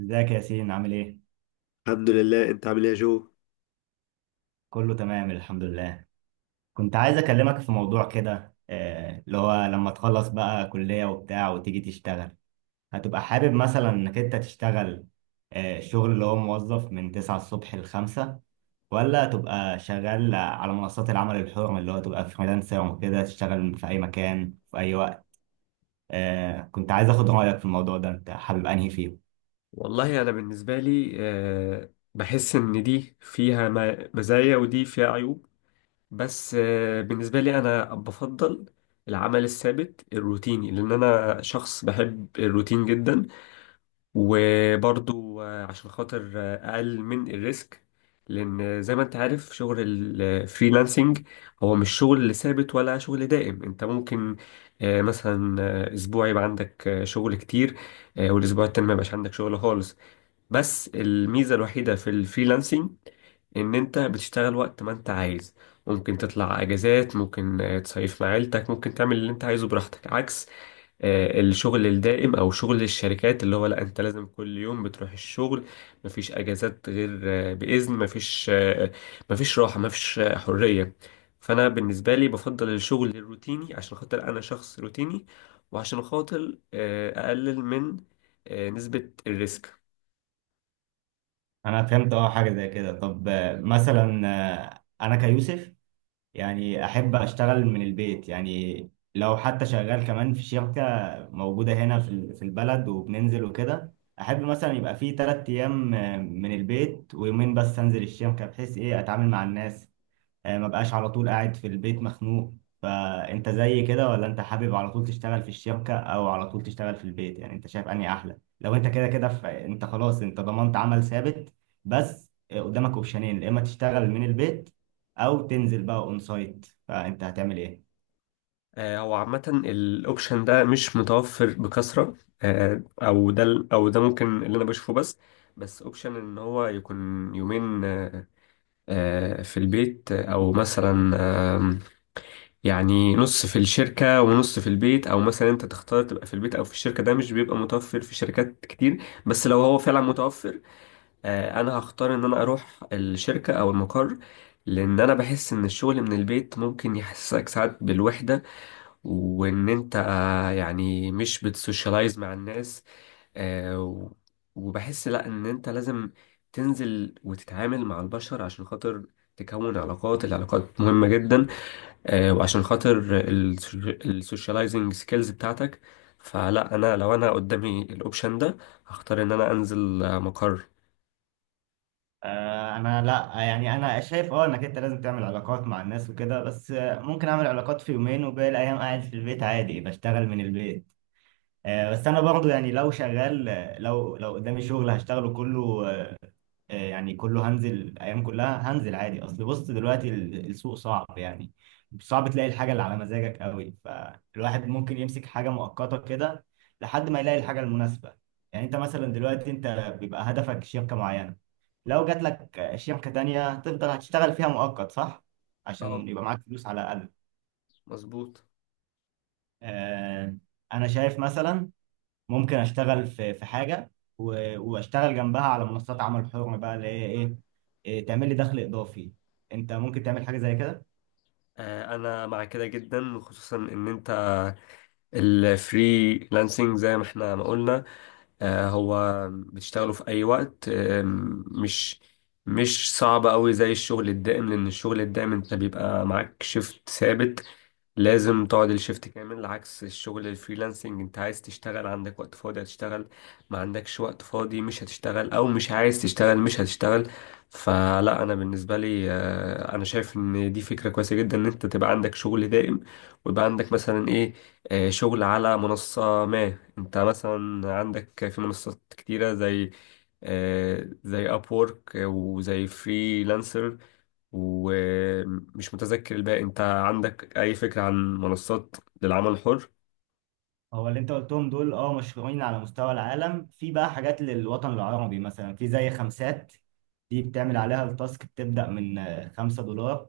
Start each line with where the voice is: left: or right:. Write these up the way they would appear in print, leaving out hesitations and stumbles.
right: ازيك يا ياسين، عامل ايه؟
left: الحمد لله. انت عامل ايه يا جو؟
right: كله تمام، الحمد لله. كنت عايز اكلمك في موضوع كده، اللي هو لما تخلص بقى كلية وبتاع وتيجي تشتغل، هتبقى حابب مثلا انك انت تشتغل شغل اللي هو موظف من 9 الصبح ل 5، ولا تبقى شغال على منصات العمل الحر اللي هو تبقى فريلانسر وكده تشتغل في اي مكان في اي وقت؟ كنت عايز اخد رأيك في الموضوع ده، انت حابب انهي فيه؟
left: والله أنا بالنسبة لي بحس إن دي فيها مزايا ودي فيها عيوب. بس بالنسبة لي أنا بفضل العمل الثابت الروتيني، لأن أنا شخص بحب الروتين جدا. وبرضو عشان خاطر أقل من الريسك، لأن زي ما أنت عارف شغل الفريلانسنج هو مش شغل ثابت ولا شغل دائم. أنت ممكن مثلا أسبوع يبقى عندك شغل كتير، والأسبوع التاني ما يبقاش عندك شغل خالص. بس الميزة الوحيدة في الفريلانسنج إن أنت بتشتغل وقت ما أنت عايز، ممكن تطلع أجازات، ممكن تصيف مع عيلتك، ممكن تعمل اللي أنت عايزه براحتك، عكس الشغل الدائم او شغل الشركات اللي هو لا، انت لازم كل يوم بتروح الشغل، مفيش اجازات غير باذن، مفيش مفيش راحه، مفيش حريه. فانا بالنسبه لي بفضل الشغل الروتيني عشان خاطر انا شخص روتيني، وعشان خاطر اقلل من نسبه الريسك.
right: انا فهمت حاجة زي كده. طب مثلا انا كيوسف، يعني أحب أشتغل من البيت، يعني لو حتى شغال كمان في شركة موجودة هنا في البلد وبننزل وكده، أحب مثلا يبقى فيه 3 أيام من البيت ويومين بس أنزل الشركة بحيث أتعامل مع الناس، ما بقاش على طول قاعد في البيت مخنوق. فانت زي كده، ولا انت حابب على طول تشتغل في الشركة، او على طول تشتغل في البيت؟ يعني انت شايف انهي احلى؟ لو انت كده كده، انت خلاص، انت ضمنت عمل ثابت، بس قدامك اوبشنين: يا اما تشتغل من البيت، او تنزل بقى اون سايت. فانت هتعمل ايه؟
left: هو عامه الاوبشن ده مش متوفر بكثره. او ده ممكن اللي انا بشوفه بس. بس اوبشن ان هو يكون يومين، في البيت، او مثلا، آم، يعني نص في الشركة ونص في البيت، او مثلا انت تختار تبقى في البيت او في الشركة، ده مش بيبقى متوفر في شركات كتير. بس لو هو فعلا متوفر، انا هختار ان انا اروح الشركة او المقر، لان انا بحس ان الشغل من البيت ممكن يحسسك ساعات بالوحدة، وان انت يعني مش بتسوشيالايز مع الناس. آه و- وبحس لا، ان انت لازم تنزل وتتعامل مع البشر عشان خاطر تكون علاقات. العلاقات مهمة جدا، وعشان خاطر السوشياليزنج سكيلز بتاعتك. فلا، انا لو انا قدامي الاوبشن ده، هختار ان انا انزل مقر.
right: انا لا، يعني انا شايف انك انت لازم تعمل علاقات مع الناس وكده، بس ممكن اعمل علاقات في يومين، وباقي الايام قاعد في البيت عادي بشتغل من البيت. بس انا برضو يعني لو شغال، لو قدامي شغل هشتغله كله، يعني كله هنزل، الايام كلها هنزل عادي. اصل بص دلوقتي السوق صعب يعني، صعب تلاقي الحاجه اللي على مزاجك قوي، فالواحد ممكن يمسك حاجه مؤقته كده لحد ما يلاقي الحاجه المناسبه. يعني انت مثلا دلوقتي انت بيبقى هدفك شركه معينه، لو جات لك شركه تانية تفضل هتشتغل فيها مؤقت، صح؟
left: اه،
right: عشان يبقى معاك فلوس على الاقل.
left: مظبوط.
right: آه، انا شايف مثلا ممكن اشتغل في حاجه، واشتغل جنبها على منصات عمل حر بقى، اللي هي ايه، تعمل لي دخل اضافي. انت ممكن تعمل حاجه زي كده؟
left: انا مع كده جدا، خصوصا ان انت الفريلانسنج زي ما احنا ما قلنا، هو بتشتغله في أي وقت، مش صعب أوي زي الشغل الدائم، لأن الشغل الدائم أنت بيبقى معاك شيفت ثابت، لازم تقعد الشيفت كامل، عكس الشغل الفريلانسنج انت عايز تشتغل عندك وقت فاضي، هتشتغل. ما عندكش وقت فاضي، مش هتشتغل، او مش عايز تشتغل، مش هتشتغل. فلا، انا بالنسبة لي انا شايف ان دي فكرة كويسة جدا ان انت تبقى عندك شغل دائم، ويبقى عندك مثلا ايه، شغل على منصة، ما انت مثلا عندك في منصات كتيرة زي زي اب وورك وزي فريلانسر. ومش متذكر الباقي. انت عندك اي فكرة عن منصات للعمل الحر؟
right: هو اللي انت قلتهم دول مشهورين على مستوى العالم، في بقى حاجات للوطن العربي مثلا، في زي خمسات، دي بتعمل عليها التاسك بتبدا من 5 دولار،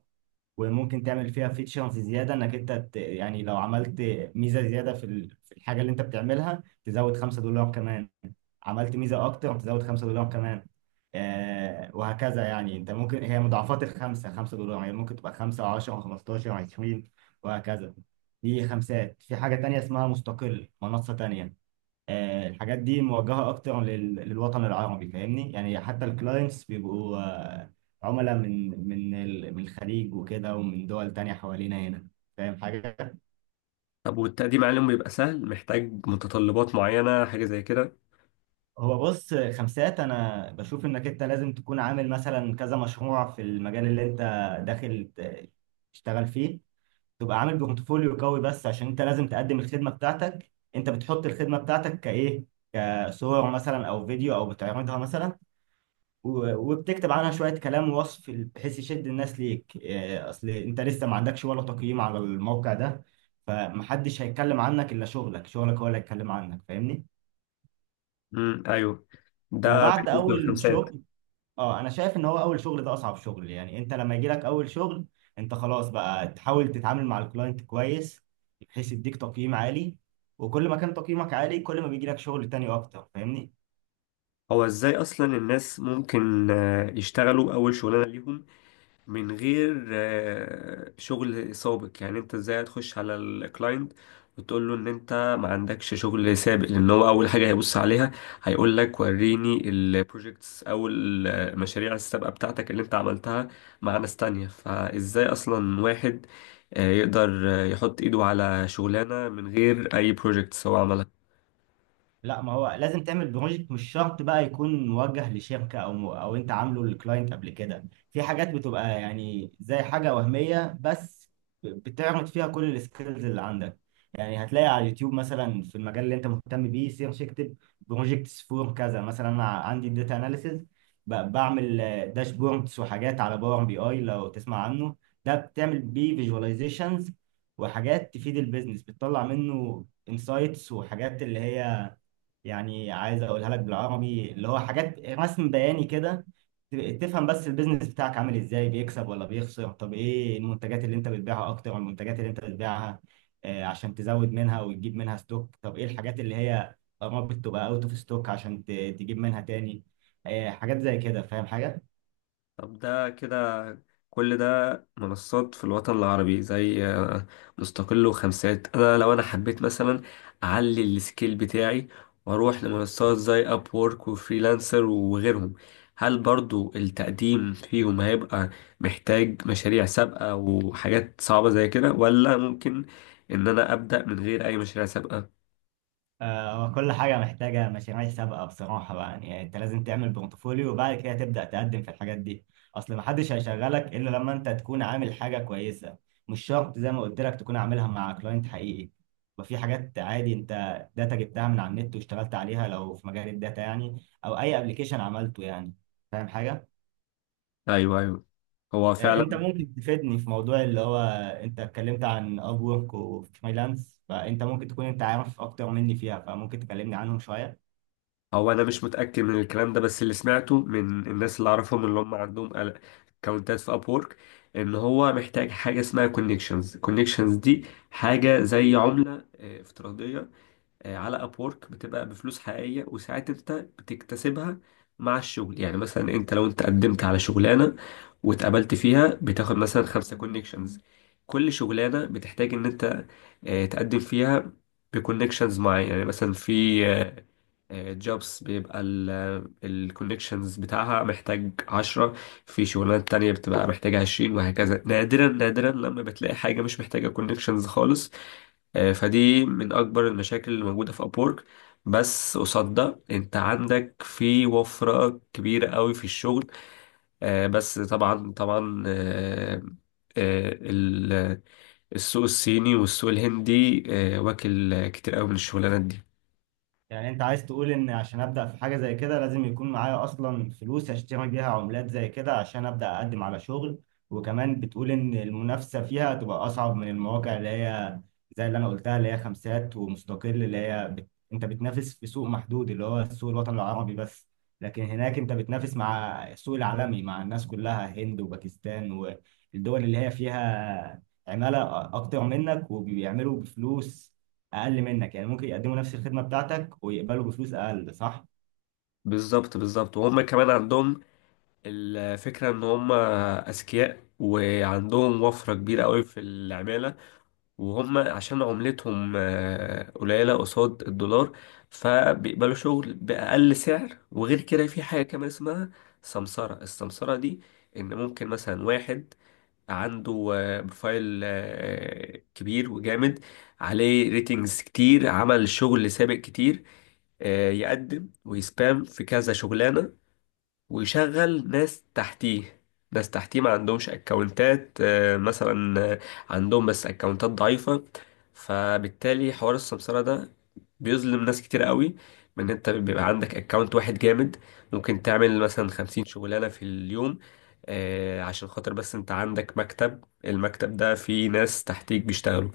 right: وممكن تعمل فيها فيتشرز زياده انك انت يعني لو عملت ميزه زياده في الحاجه اللي انت بتعملها، تزود 5 دولار كمان. عملت ميزه اكتر، هتزود 5 دولار كمان، وهكذا. يعني انت ممكن، هي مضاعفات الخمسه، 5 دولار، يعني ممكن تبقى 5 و10 و15 و20 وهكذا. دي خمسات. في حاجه تانية اسمها مستقل، منصه تانية. الحاجات دي موجهه اكتر للوطن العربي، فاهمني؟ يعني حتى الكلاينتس بيبقوا عملاء من الخليج وكده، ومن دول تانية حوالينا هنا. فاهم حاجه؟
left: طب والتقديم عليهم بيبقى سهل؟ محتاج متطلبات معينة، حاجة زي كده؟
right: هو بص، خمسات انا بشوف انك انت لازم تكون عامل مثلا كذا مشروع في المجال اللي انت داخل تشتغل فيه، تبقى عامل بورتفوليو قوي، بس عشان انت لازم تقدم الخدمة بتاعتك. انت بتحط الخدمة بتاعتك كايه، كصور مثلا او فيديو، او بتعرضها مثلا وبتكتب عنها شوية كلام ووصف بحيث يشد الناس ليك. اصل انت لسه ما عندكش ولا تقييم على الموقع ده، فمحدش هيتكلم عنك الا شغلك. شغلك هو اللي هيتكلم عنك، فاهمني؟
left: امم، ايوه، ده
right: وبعد
left: بالنسبة
right: اول
left: للخمسات.
right: شغل، اه انا شايف ان هو اول شغل ده اصعب شغل. يعني انت لما يجي لك اول شغل، انت خلاص بقى تحاول تتعامل مع الكلاينت كويس بحيث يديك تقييم عالي، وكل ما كان تقييمك عالي كل ما بيجي لك شغل تاني اكتر، فاهمني؟
left: هو ازاي اصلا الناس ممكن يشتغلوا اول شغلانة ليهم من غير شغل سابق؟ يعني انت ازاي هتخش على الكلاينت وتقول له ان انت ما عندكش شغل سابق؟ لان هو اول حاجه هيبص عليها، هيقول لك وريني البروجكتس او المشاريع السابقه بتاعتك اللي انت عملتها مع ناس تانية. فازاي اصلا واحد يقدر يحط ايده على شغلانه من غير اي بروجكتس هو عملها؟
right: لا، ما هو لازم تعمل بروجكت، مش شرط بقى يكون موجه لشركة، او او انت عامله للكلاينت قبل كده. في حاجات بتبقى يعني زي حاجة وهمية بس، بتعرض فيها كل السكيلز اللي عندك. يعني هتلاقي على اليوتيوب مثلا في المجال اللي انت مهتم بيه، سيرش اكتب بروجكتس فور كذا. مثلا انا عندي داتا اناليسز، بعمل داشبوردز وحاجات على باور بي اي، لو تسمع عنه، ده بتعمل بيه فيجواليزيشنز وحاجات تفيد البيزنس، بتطلع منه انسايتس وحاجات اللي هي، يعني عايز اقولها لك بالعربي، اللي هو حاجات رسم بياني كده ت- تفهم بس البيزنس بتاعك عامل ازاي، بيكسب ولا بيخسر. طب ايه المنتجات اللي انت بتبيعها اكتر، والمنتجات اللي انت بتبيعها عشان تزود منها وتجيب منها ستوك. طب ايه الحاجات اللي هي قربت تبقى اوت اوف ستوك عشان تجيب منها تاني، حاجات زي كده، فاهم حاجة؟
left: طب ده كده كل ده منصات في الوطن العربي زي مستقل وخمسات. انا لو انا حبيت مثلا اعلي السكيل بتاعي واروح لمنصات زي اب وورك وفريلانسر وغيرهم، هل برضو التقديم فيهم هيبقى محتاج مشاريع سابقة وحاجات صعبة زي كده، ولا ممكن ان انا ابدأ من غير اي مشاريع سابقة؟
right: هو كل حاجة محتاجة مشاريع سابقة بصراحة بقى، يعني أنت لازم تعمل بورتفوليو وبعد كده تبدأ تقدم في الحاجات دي. أصل محدش هيشغلك إلا لما أنت تكون عامل حاجة كويسة، مش شرط زي ما قلت لك تكون عاملها مع كلاينت حقيقي. وفي حاجات عادي أنت داتا جبتها من على النت واشتغلت عليها لو في مجال الداتا يعني، أو أي أبلكيشن عملته يعني. فاهم حاجة؟
left: ايوه، ايوه، هو فعلا.
right: أنت ممكن تفيدني في موضوع اللي هو، أنت اتكلمت عن أب وورك وفريلانس، فأنت ممكن تكون أنت عارف أكتر مني فيها، فممكن تكلمني عنهم شوية.
left: هو انا مش متاكد من الكلام ده، بس اللي سمعته من الناس اللي اعرفهم اللي هم عندهم اكونتات في ابورك، ان هو محتاج حاجه اسمها كونكشنز. كونكشنز دي حاجه زي عمله افتراضيه على ابورك، بتبقى بفلوس حقيقيه، وساعات انت بتكتسبها مع الشغل. يعني مثلا انت لو انت قدمت على شغلانه واتقبلت فيها بتاخد مثلا خمسة كونكشنز. كل شغلانه بتحتاج ان انت تقدم فيها بكونكشنز معين، يعني مثلا في جوبس بيبقى الكوليكشنز بتاعها محتاج 10، في شغلانات تانية بتبقى محتاجة 20، وهكذا. نادرا نادرا لما بتلاقي حاجة مش محتاجة كوليكشنز خالص. فدي من أكبر المشاكل اللي موجودة في أبورك، بس قصاد ده انت عندك في وفرة كبيرة قوي في الشغل. بس طبعا طبعا، آه، ال- السوق الصيني والسوق الهندي واكل كتير قوي من الشغلانات دي.
right: يعني انت عايز تقول ان عشان ابدا في حاجه زي كده لازم يكون معايا اصلا فلوس اشتري بيها عملات زي كده عشان ابدا اقدم على شغل، وكمان بتقول ان المنافسه فيها تبقى اصعب من المواقع اللي هي زي اللي انا قلتها، اللي هي خمسات ومستقل، اللي هي انت بتنافس في سوق محدود اللي هو السوق الوطني العربي بس. لكن هناك انت بتنافس مع السوق العالمي، مع الناس كلها، هند وباكستان والدول اللي هي فيها عمالة أكتر منك وبيعملوا بفلوس اقل منك، يعني ممكن يقدموا نفس الخدمه بتاعتك ويقبلوا بفلوس اقل، صح؟
left: بالظبط بالظبط، وهم كمان عندهم الفكرة إن هم أذكياء، وعندهم وفرة كبيرة قوي في العمالة، وهم عشان عملتهم قليلة قصاد الدولار، فبيقبلوا شغل بأقل سعر. وغير كده في حاجة كمان اسمها سمسرة. السمسرة دي إن ممكن مثلا واحد عنده بروفايل كبير وجامد، عليه ريتنجز كتير، عمل شغل سابق كتير، يقدم ويسبام في كذا شغلانة، ويشغل ناس تحتيه. ناس تحتيه ما عندهمش اكونتات، مثلا عندهم بس اكونتات ضعيفة. فبالتالي حوار السمسرة ده بيظلم ناس كتير قوي، من انت بيبقى عندك اكونت واحد جامد ممكن تعمل مثلا 50 شغلانة في اليوم عشان خاطر بس انت عندك مكتب. المكتب ده فيه ناس تحتيك بيشتغلوا.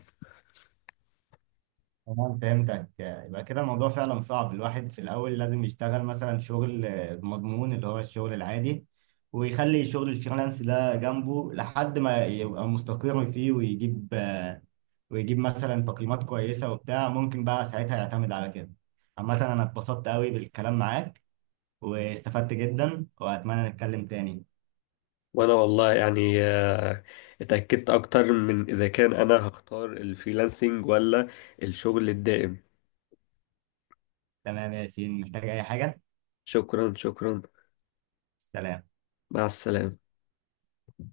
right: تمام، فهمتك. يبقى كده الموضوع فعلا صعب، الواحد في الأول لازم يشتغل مثلا شغل مضمون اللي هو الشغل العادي، ويخلي شغل الفريلانس ده جنبه لحد ما يبقى مستقر فيه، ويجيب مثلا تقييمات كويسة وبتاع، ممكن بقى ساعتها يعتمد على كده. عامة أنا اتبسطت قوي بالكلام معاك، واستفدت جدا، وأتمنى نتكلم تاني.
left: وانا والله يعني اتأكدت اكتر من اذا كان انا هختار الفريلانسنج ولا الشغل الدائم.
right: تمام يا ياسين، محتاج أي حاجة؟
left: شكرا، شكرا.
right: سلام.
left: مع السلامة.